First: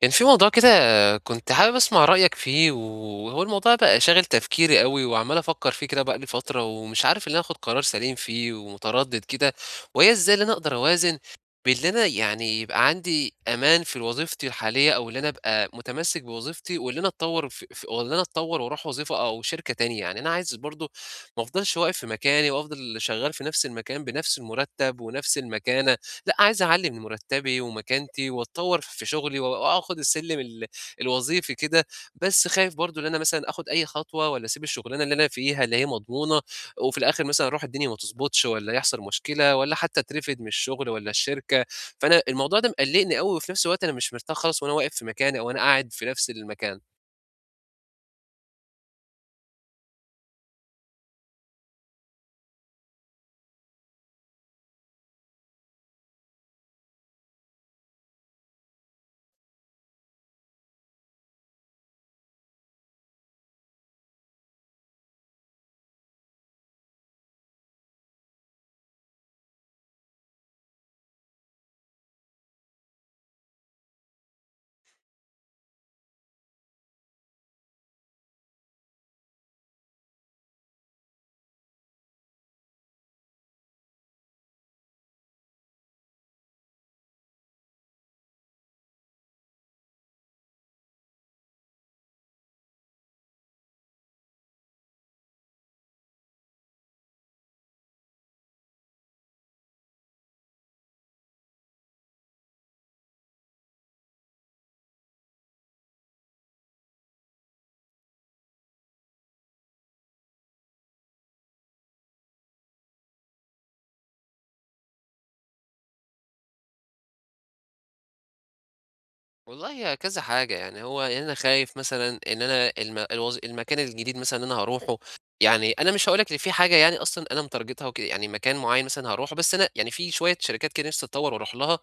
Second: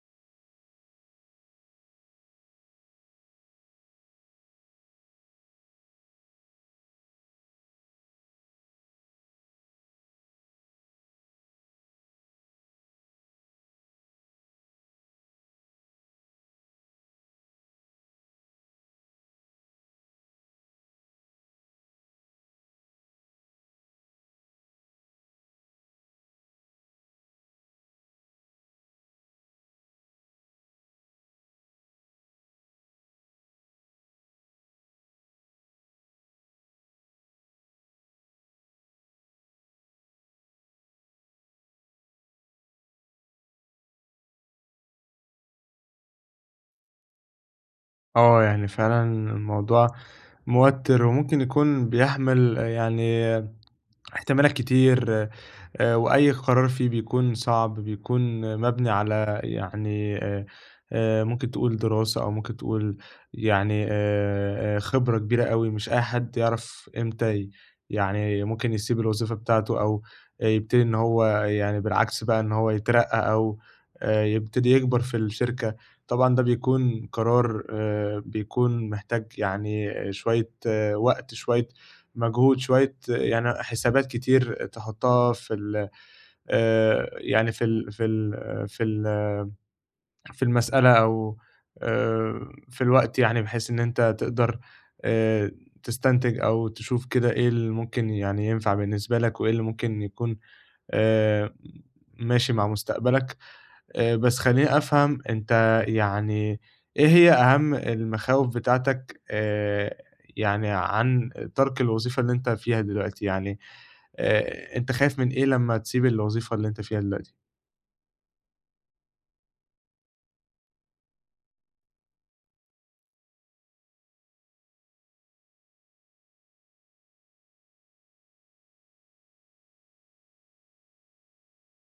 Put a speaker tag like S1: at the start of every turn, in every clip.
S1: كان في موضوع كده كنت حابب أسمع رأيك فيه، وهو الموضوع بقى شاغل تفكيري أوي، وعمّال أفكّر فيه كده بقى لي فترة، ومش عارف إن أنا آخُد قرار سليم فيه ومتردد كده، وهي إزاي اللي أنا أقدر أوازن بين اللي أنا يعني يبقى عندي أمان في وظيفتي الحالية، أو اللي أنا أبقى متمسّك بوظيفتي، واللي أنا أتطوّر وأروح وظيفة أو شركة تانية، يعني أنا عايز برضه ما أفضلش واقف في مكاني، وأفضل شغّال في نفس المكان بنفس المُرتّب ونفس المكانة. لأ، عايز أعلّي من مرتّبي ومكانتي وأتطوّر في شغلي و وآخُد السلِّم الوظيفي كده، بس خايف برضه إن أنا مثلًا آخُد أي خطوة والّا أسيب الشغلانة اللي أنا فيها اللي هي مضمونة وفي الآخِر مثلًا أروح الدنيا ما تضبطش والّا يحصل مشكلة والّا حتّى أترفد من الشغل والّا الشركة، فأنا الموضوع ده مقلّقني أوي وفي نفس الوقت أنا مش مرتاح خالص وأنا واقف في مكاني أو أنا قاعد في نفس المكان.
S2: يعني فعلًا الموضوع موتِّر وممكن يكون بيحمل يعني احتمالات كتير. وأي قرار فيه بيكون صعب، بيكون مبني على يعني ممكن تقول دراسة أو ممكن تقول يعني خبرة كبيرة أوي. مش أي حد يعرف إمتى يعني ممكن يسيب الوظيفة بتاعته أو يبتدي إن هو يعني بالعكس بقى إن هو يترقّى أو يبتدي يكبر في الشركة. طبعًا ده بيكون قرار، بيكون محتاج يعني شوية وقت، شوية مجهود، شوية يعني حسابات كتير تحطها في ال يعني في ال في المسألة، أو في الوقت، يعني بحيث إن أنت تقدر آآ، تستنتج أو تشوف كده إيه اللي ممكن يعني ينفع بالنسبة لك وإيه اللي ممكن يكون آآ، ماشي مع مستقبلك. بس خلّيني أفهم أنت يعني إيه هي أهم المخاوف بتاعتك، يعني عن ترك الوظيفة اللي أنت فيها دلوقتي؟ يعني أنت خايف من إيه لمّا تسيب الوظيفة اللي أنت فيها دلوقتي؟
S1: والله يا كذا حاجة، يعني هو يعني أنا خايف مثلًا إن أنا المكان الجديد مثلًا اللي أنا هاروحه، يعني أنا مش هاقول لك إن في حاجة يعني أصلًا أنا متارجتها وكده، يعني مكان معين مثلًا هاروحه، بس أنا يعني في شوية شركات كده نفسي أتطوّر وأروح لها،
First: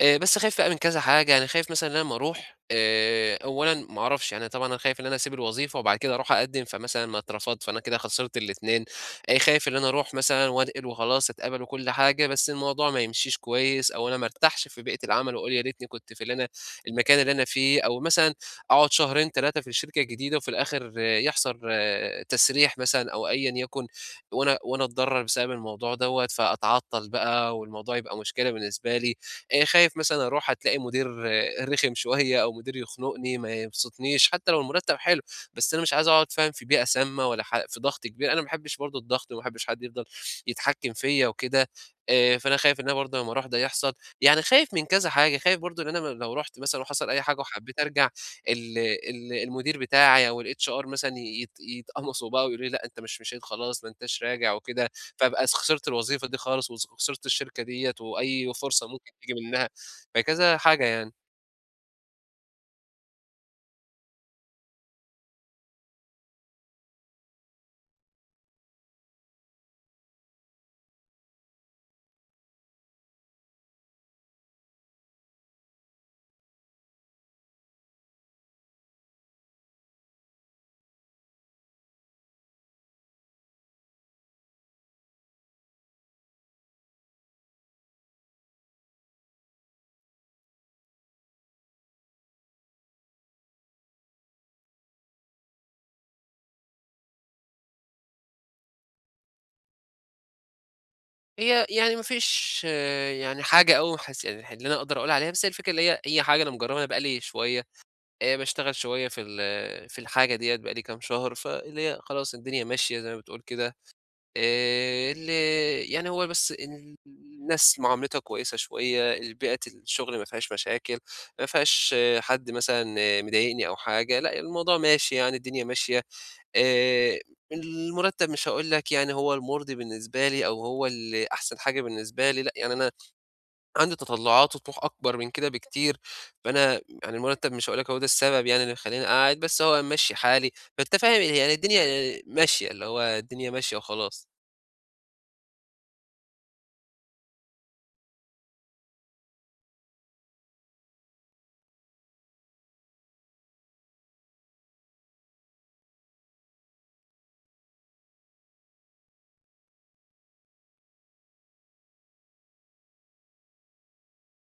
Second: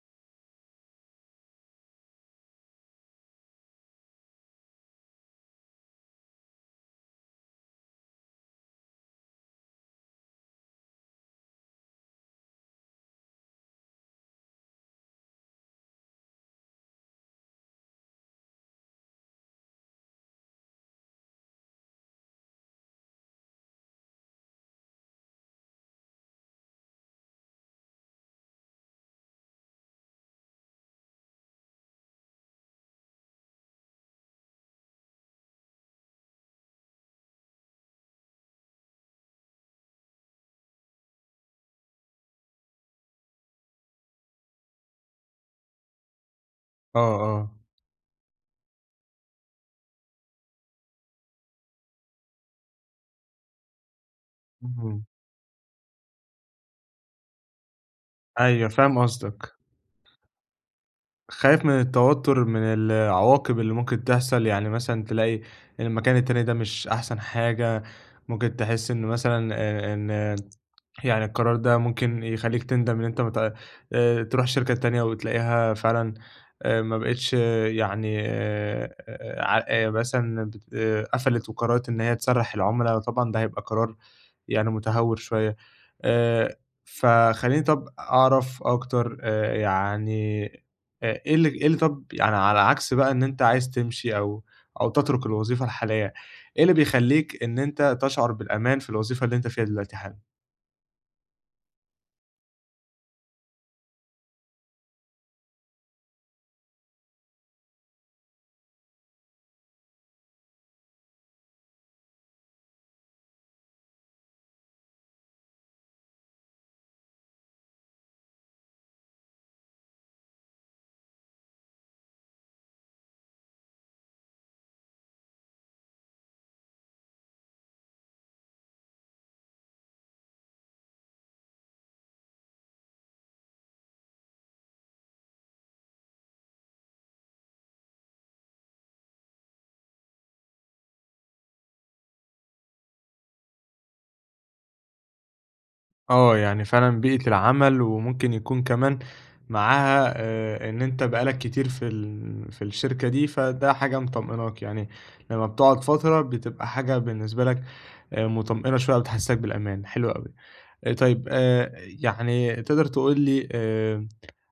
S1: بس خايف بقى من كذا حاجة، يعني خايف مثلًا إن أنا أمّا أروح أولًا ما أعرفش، يعني طبعًا أنا خايف إن أنا أسيب الوظيفة وبعد كده أروح أقدّم، فمثلًا ما أترفض، فأنا كده خسرت الاتنين، خايف إن أنا أروح مثلًا وانقل وخلاص أتقبل وكل حاجة، بس الموضوع ما يمشيش كويس أو أنا ما أرتاحش في بيئة العمل وأقول يا ريتني كنت في اللي أنا المكان اللي أنا فيه، أو مثلًا أقعد شهرين 3 في الشركة الجديدة وفي الآخر آه، يحصل آه، تسريح مثلًا أو أيًا يكن، وأنا أتضرر بسبب الموضوع دوّة، فأتعطل بقى والموضوع يبقى مشكلة بالنسبة لي، خايف مثلًا أروح هتلاقي مدير آه، رخم شوية أو مدير يخنقني، ما يبسطنيش، حتى لو المرتب حلو، بس أنا مش عايز أقعد فاهم في بيئة سامة ولا ح في ضغط كبير، أنا ما باحبش برضه الضغط وما باحبش حد يفضل يتحكم فيّا وكده، فأنا خايف إن أنا برضه لمّا أروح ده يحصل يعني خايف من كذا حاجة، خايف برضه إن أنا لو رُحت مثلًا وحصل
S2: آه،
S1: أي حاجة
S2: آه.
S1: وحبيت أرجع ال ال المدير بتاعي أو الHR مثلًا يتقمصوا بقى ويقولوا لي لأ أنت مش مشيت خلاص، ما أنتاش راجع وكده،
S2: اهم.
S1: فابقى خسرت الوظيفة دي خالص وس خسرت الشركة ديّة وأي
S2: أيوه
S1: فرصة
S2: فاهم
S1: ممكن تيجي
S2: قصدك.
S1: منها، فكذا حاجة يعني.
S2: خايف من التوتر من العواقب اللي ممكن تحصل، يعني مثلًا تلاقي إن المكان التاني ده مش أحسن حاجة، ممكن تحس إن مثلًا إن يعني القرار ده ممكن يخلّيك تندم إن أنت ما ت تروح شركة تانية وتلاقيها فعلًا ما بقِتش، آه، يعني ع مثلًا بت آه، قفلت وقررت إن هي تسرّح العُملا، طبعًا ده هيبقى قرار يعني متهور شوية. آآ فخلّيني طَب أعرف أكتر، يعني إيه اللي طَب يعني على عكس بقى إن أنت عايز تمشي أو أو تترك الوظيفة الحالية، إيه اللي بيخلّيك إن أنت تشعر بالأمان في الوظيفة اللي أنت فيها دلوقتي حالًا؟
S1: هي يعني ما فيش يعني حاجة أوي حس يعني اللي أنا أقدر أقول عليها، بس هي الفكرة اللي هي حاجة أنا مجربها بقى لي شوية، باشتغل شوية في الحاجة ديّة بقى لي كام شهر، فاللي هي خلاص الدنيا ماشية زي ما بتقول كده. ال يعني هو بس الناس معاملتها كويسة شوية، بيئة الشغل ما فيهاش مشاكل، ما فيهاش آه، حد مثلًا آه، مضايقني أو حاجة، لأ الموضوع ماشي يعني الدنيا ماشية، آآ المرتب مش هاقول لك يعني هو المُرضي بالنسبة لي أو هو اللي أحسن حاجة بالنسبة لي، لأ يعني أنا عندي تطلعات وطموح أكبر من كده بكتير، فأنا يعني المرتب مش هاقول لك هو ده السبب يعني اللي مخلّيني قاعد، بس هو ممشّي حالي، فأنت فاهم يعني الدنيا ماشية، اللي هو الدنيا ماشية وخلاص.
S2: آه، يعني فعلًا بيئة العمل، وممكن يكون كمان معاها إن أنت بقى لك كتير في في الشركة دي، فده حاجة مطمئناك. يعني لمّا بتقعد فترة بتبقى حاجة بالنسبة لك مطمئنة شوية، بتحسّسك بالأمان، حلو أوي. طيب يعني تقدر تقول لي،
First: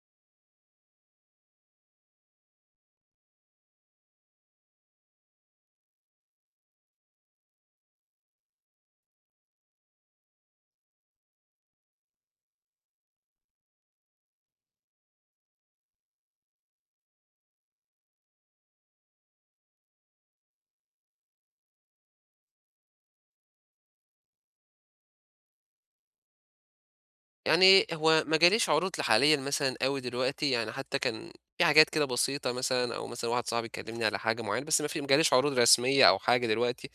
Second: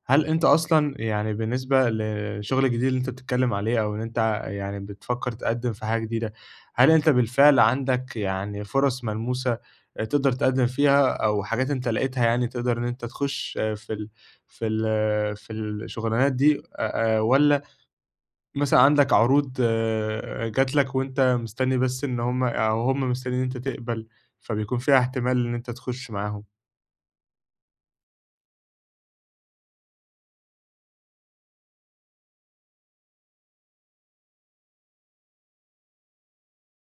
S2: هل أنت أصلًا يعني بالنسبة للشغل الجديد اللي أنت بتتكلم عليه، أو إن أنت يعني بتفكّر تقدّم في حاجة جديدة، هل أنت بالفعل عندك يعني فرص ملموسة تقدر تقدّم فيها، أو حاجات أنت لقيتها يعني تقدر إن أنت تخش في ال في ال في الشغلانات دي، والّا مثلًا عندك عروض جات لك وأنت مستني بس إن هم، أو هم مستنيين إن أنت تقبل، فبيكون فيها احتمال إن أنت تخش معاهم؟
S1: يعني هو ما جاليش عروض حاليًا مثلًا أوي دلوقتي، يعني حتى كان في حاجات كده بسيطة مثلًا أو مثلًا واحد صاحبي كلّمني على حاجة معيّنة، بس ما جاليش عروض رسمية أو حاجة دلوقتي.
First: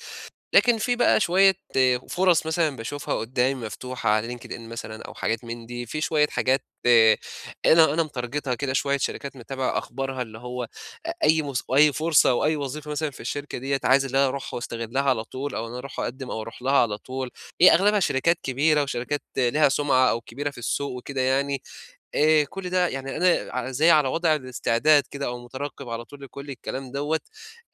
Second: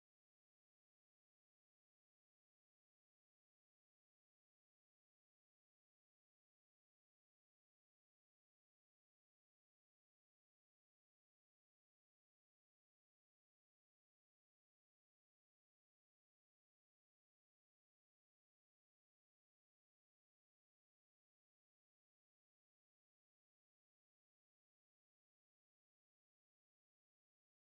S1: لكن في بقى شوية فرص مثلًا باشوفها قدّامي مفتوحة على LinkedIn مثلًا أو حاجات من دي، في شوية حاجات أنا متارجتها كده، شوية شركات متابع أخبارها، اللي هو أ أي مس أي فرصة أو أي وظيفة مثلًا في الشركة ديّة، عايز اللي أنا أروح واستغلها على طول، أو إن أنا أروح أقدّم أو أروح لها على طول، هي أغلبها شركات كبيرة وشركات ليها سُمعة أو كبيرة في السوق وكده يعني. كل ده يعني أنا ع زي على وضع الاستعداد كده أو مترقِّب على طول لكل الكلام دوّة،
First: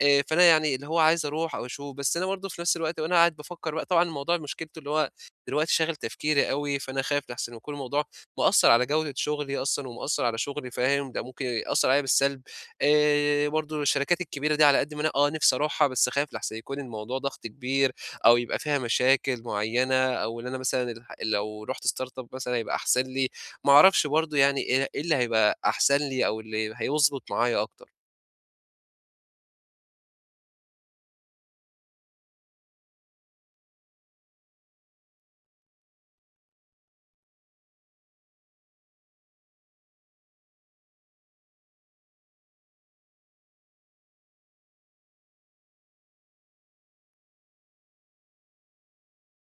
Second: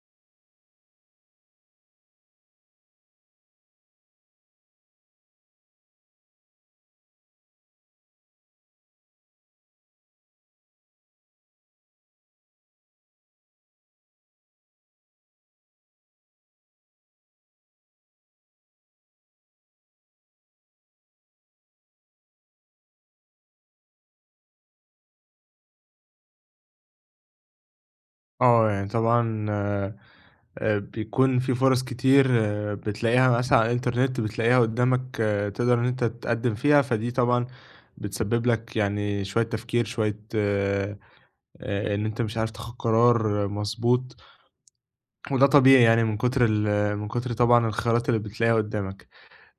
S1: فأنا يعني اللي هو عايز أروح أو أشوف، بس أنا برضه في نفس الوقت وأنا قاعد بافكّر بقى طبعًا الموضوع مشكلته اللي هو دلوقتي شاغل تفكيري أوي، فأنا خايف لأحسن يكون الموضوع مأثّر على جودة شغلي أصلًا ومأثّر على شغلي فاهم، ده ممكن يأثّر عليّا بالسلب، برضه الشركات الكبيرة دي على قد ما أنا آه نِفْسي أروحها، بس خايف لأحسن يكون الموضوع ضغط كبير أو يبقى فيها مشاكل معيّنة أو إن أنا مثلًا لو رُحت startup مثلًا هيبقى أحسن لي، ما أعرفش برضه يعني إيه اللي هيبقى أحسن لي أو اللي هيضبط معايا أكتر.
S2: آه، يعني طبعًا بيكون في فرص كتير بتلاقيها مثلًا على الإنترنت، بتلاقيها قدّامك، تقدر إن أنت تقدّم فيها. فدي طبعًا بتسبب لك يعني شوية تفكير، شوية إن أنت مش عارف تاخد قرار مضبوط، وده طبيعي يعني من كتر طبعًا الخيارات اللي بتلاقيها قدّامك.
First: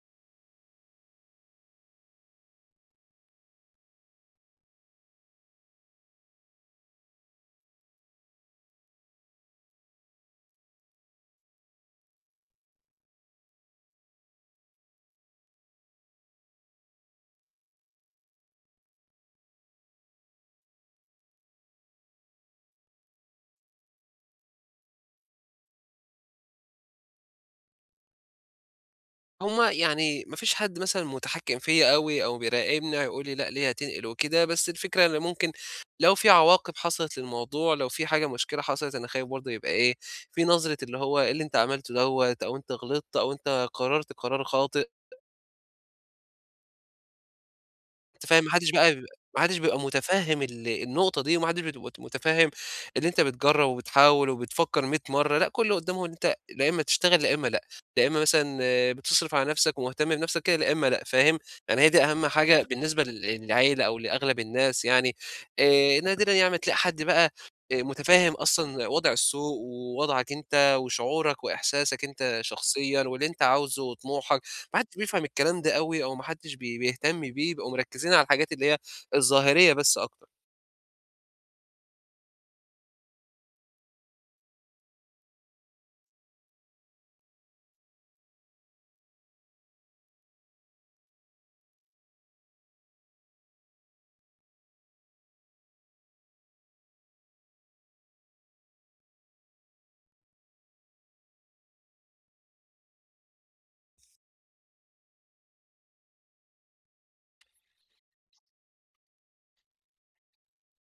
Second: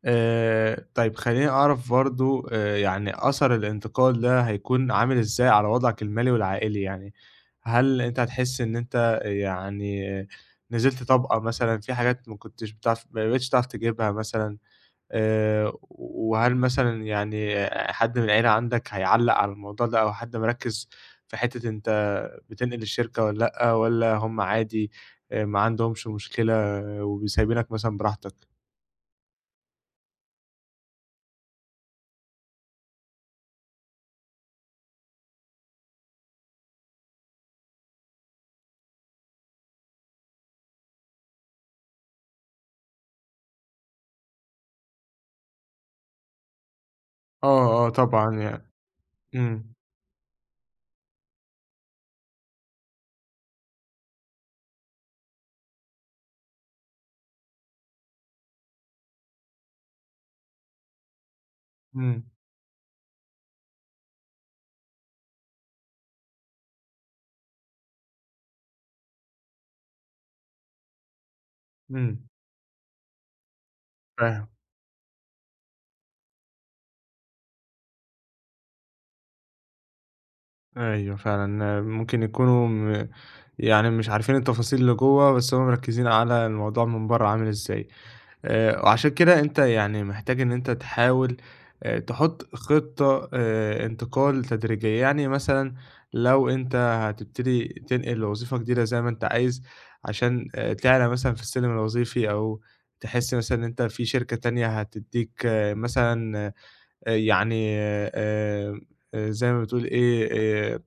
S2: طيب خلّيني أعرف برضه، يعني أثر الانتقال ده هيكون عامل إزاي على وضعك المالي والعائلي يعني؟ هل أنت هتحس إن أنت يعني نزلت طبقة مثلًا، في حاجات ما كنتش بتعرف ما بقيتش تعرف تجيبها مثلًا؟ وهل مثلًا يعني حد من العيلة عندك هيعلّق على الموضوع ده، أو حد مركّز في حتّة أنت بتنقل الشركة والّا لأ، والّا هم عادي ما عندهمش مشكلة وسايبينك مثلًا براحتك؟
S1: هم يعني ما فيش حد مثلًا متحكم فيّا أوي أو بيراقبني هيقول لي لأ ليه هتنقل وكده، بس الفكرة إن ممكن لو في عواقب حصلت للموضوع، لو في حاجة مشكلة حصلت أنا خايف برضه يبقى إيه، في نظرة اللي هو إيه اللي أنت عملته دوّة أو أنت غلطت أو أنت قررت قرار خاطئ.
S2: آه، آه
S1: أنت فاهم،
S2: طبعًا.
S1: ما حدش
S2: إمم.
S1: بيبقى متفهم النقطة دي، وما حدش بيبقى متفهم اللي أنت بتجرب وبتحاول وبتفكر 100 مرة، لأ كل اللي قدامهم إن أنت لا إما تشتغل، لا إما لأ، لا إما مثلًا آه، بتصرف على نفسك ومهتم بنفسك كده، لا إما لأ، فاهم؟ يعني هي دي
S2: إمم.
S1: أهم حاجة بالنسبة للعيلة أو لأغلب الناس يعني، نادرًا يعني ما تلاقي حد بقى متفهم أصلًا وضع السوق ووضعك أنت وشعورك وإحساسك
S2: إمم،
S1: أنت شخصيًا واللي أنت عاوزه وطموحك.
S2: فاهم.
S1: ما حدش بيفهم الكلام ده أوي أو ما حدش بيهتم بيه، بيبقوا مركّزين على الحاجات اللي هي الظاهرية بس أكتر.
S2: أيوه فعلًا ممكن يكونوا يعني مش عارفين التفاصيل اللي جوّه، بس هُم مركّزين على الموضوع من برّه عامل إزاي. وعشان كده أنت يعني محتاج إن أنت تحاول تحط خطة انتقال تدريجية. يعني مثلًا لو أنت هتبتدي تنقل لوظيفة جديدة زي ما أنت عايز، عشان تعلى مثلًا في السلم الوظيفي، أو تحس مثلًا إن أنت في شركة تانية هتدّيك مثلًا آآ يعني آآ زي ما بتقول إيه، آآ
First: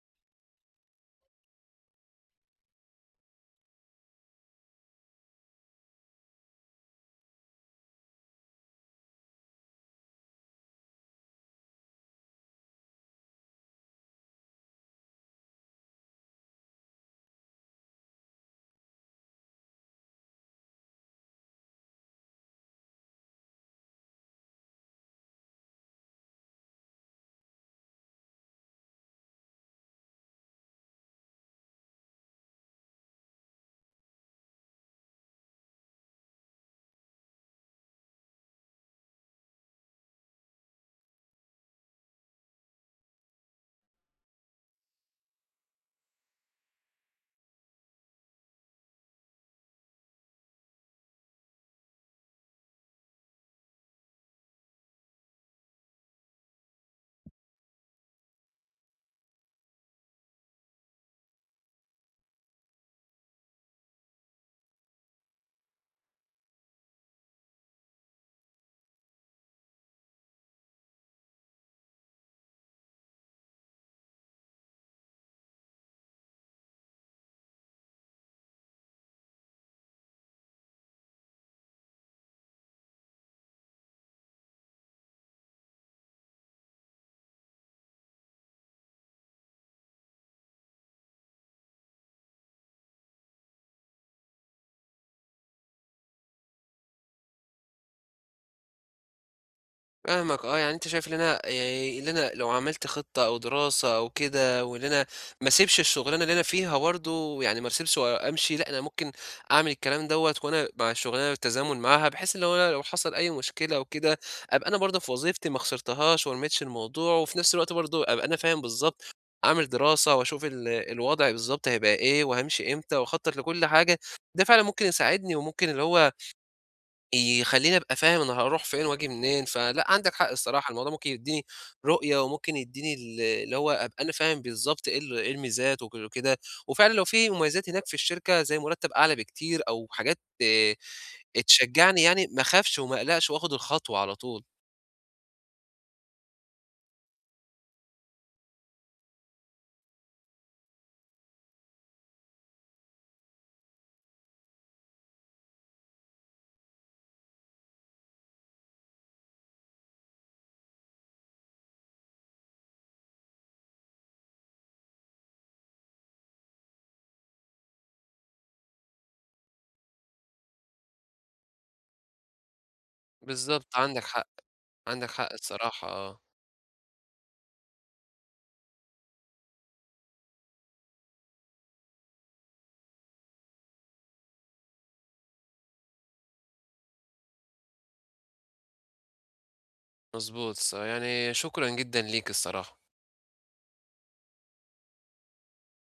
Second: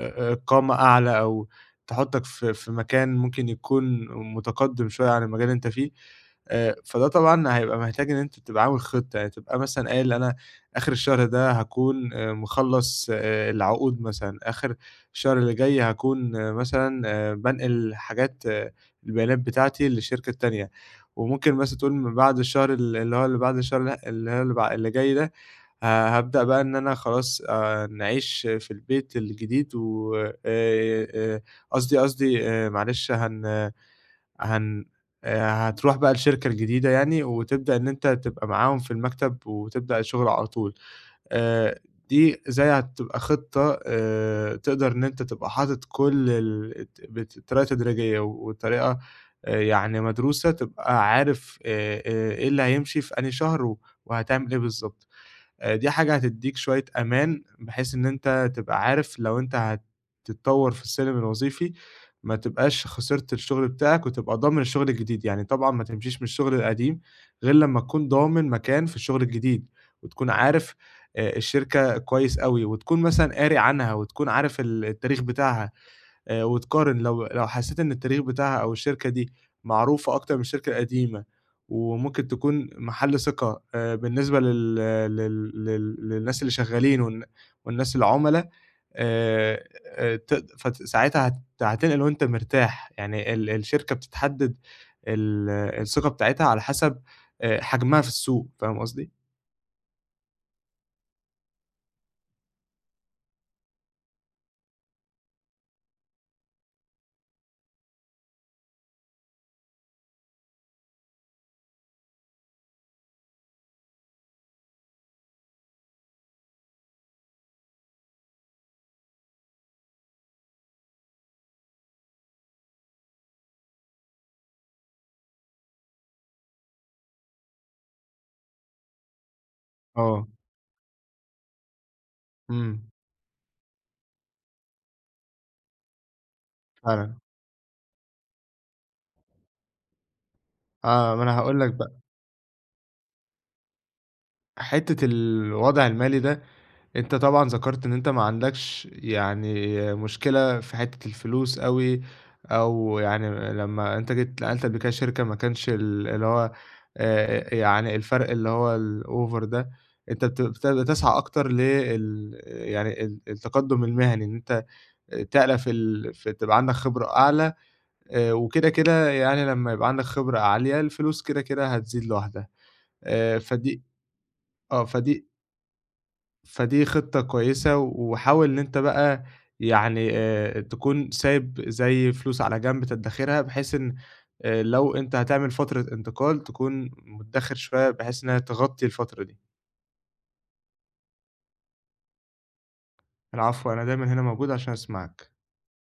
S2: قامة أعلى، أو تحُطّك في مكان ممكن يكون متقدِّم شوية عن المجال اللي أنت فيه. فده طبعًا هيبقى محتاج إن أنت تبقى عامل خطة، يعني تبقى مثلًا قايل أنا آخِر الشهر ده هاكون مخلّص العقود مثلًا، آخِر الشهر اللي جاي هاكون مثلًا بانقل حاجات، البيانات بتاعتي لشركة تانية، وممكن مثلًا تقول من بعد الشهر ال اللي هو اللي بعد الشهر لأ، اللي هو اللي بع اللي جاي ده ه هابدأ بقى إن أنا خلاص نعيش في البيت الجديد و آآ قصدي قصدي معلش هن هن هتروح بقى الشركة الجديدة يعني، وتبدأ إن أنت تبقى معاهم في المكتب وتبدأ الشغل على طول. آآ دي زي هتبقى خطة تقدر إن أنت تبقى حاطط كل ال الت بت بطريقة تدريجية وطريقة يعني مدروسة، تبقى عارف إيه اللي هيمشي في أنهي شهر وهتعمل إيه بالضبط. دي حاجة هتدّيك شوية أمان، بحيث إن أنت تبقى عارف لو أنت هتتطوّر في السلم الوظيفي، ما تبقاش خسرت الشغل بتاعك وتبقى ضامن الشغل الجديد. يعني طبعًا ما تمشيش من الشغل القديم غير لمّا تكون ضامن مكان في الشغل الجديد، وتكون عارف الشركة كويس أوي، وتكون مثلًا قاري عنها، وتكون عارف التاريخ بتاعها. وتقارن، لو حسّيت إن التاريخ بتاعها أو الشركة دي معروفة أكتر من الشركة القديمة، وممكن تكون محل ثقة، بالنسبة لل لل لل للناس اللي شغّالين والناس العُملا، ت فت ساعتها هتنقل وأنت مرتاح. يعني الشركة بتتحدّد الثقة بتاعتها على حسب حجمها في السوق، فاهم قصدي؟
S1: فاهمك آه، يعني أنت شايف إن أنا إن أنا لو عملت خطة أو دراسة أو كده، وإن أنا ما اسيبش الشغلانة اللي أنا فيها برضه، يعني ما اسيبش وأمشي، لأ أنا ممكن أعمل الكلام دوّة وأنا مع الشغلانة بالتزامن معاها، بحيث اللي هو أنا لو حصل أي مشكلة أو كده، أبقى أنا برضه في وظيفتي ما خسرتهاش وما رميتش الموضوع، وفي نفس الوقت برضه أبقى أنا فاهم بالضبط، أعمل دراسة وأشوف الوضع بالضبط هيبقى إيه، وهامشي إمتى وأخطط لكل حاجة، ده فعلًا ممكن يساعدني وممكن اللي هو يخلّيني أبقى فاهم أنا هاروح فين وآجي منين، فلأ عندك
S2: آه،
S1: حق الصراحة، الموضوع ممكن يدّيني رؤية وممكن
S2: إمم،
S1: يدّيني اللي هو أبقى أنا فاهم بالضبط إيه الميزات وكده، وفعلًا لو
S2: فعلًا.
S1: في مميزات هناك في الشركة زي مرتب أعلى بكتير أو حاجات
S2: آه، ما أنا هاقول لك بقى.
S1: تشجّعني يعني ما أخافش وما أقلقش وآخد الخطوة على طول.
S2: حتّة الوضع المالي ده، أنت طبعًا ذكرت إن أنت ما عندكش يعني مشكلة في حتّة الفلوس أوي، أو يعني لمّا أنت جيت نقلت قبل كده شركة ما كانش ال اللي هو يعني الفرق اللي هو الأوفر ده، أنت بت بت بتسعى أكتر لل يعني التقدُّم المهني، إن أنت تعلى في ال في تبقى عندك خبرة أعلى. وكده كده يعني لمّا يبقى عندك خبرة عالية، الفلوس كده كده هتزيد لوحدها.
S1: بالضبط،
S2: فدي
S1: عندك حق،
S2: آه،
S1: عندك
S2: فدي
S1: حق الصراحة آه،
S2: فدي خطة كويسة. وحاول إن أنت بقى يعني تكون سايب زي فلوس على جنب تدّخرها، بحيث إن لو أنت هتعمل فترة انتقال تكون مدّخر شوية، بحيث إنها تغطي الفترة دي.
S1: مضبوط يعني شكرًا جدًا ليك الصراحة.
S2: العفو، أنا دايمًا هنا موجود عشان أسمعك.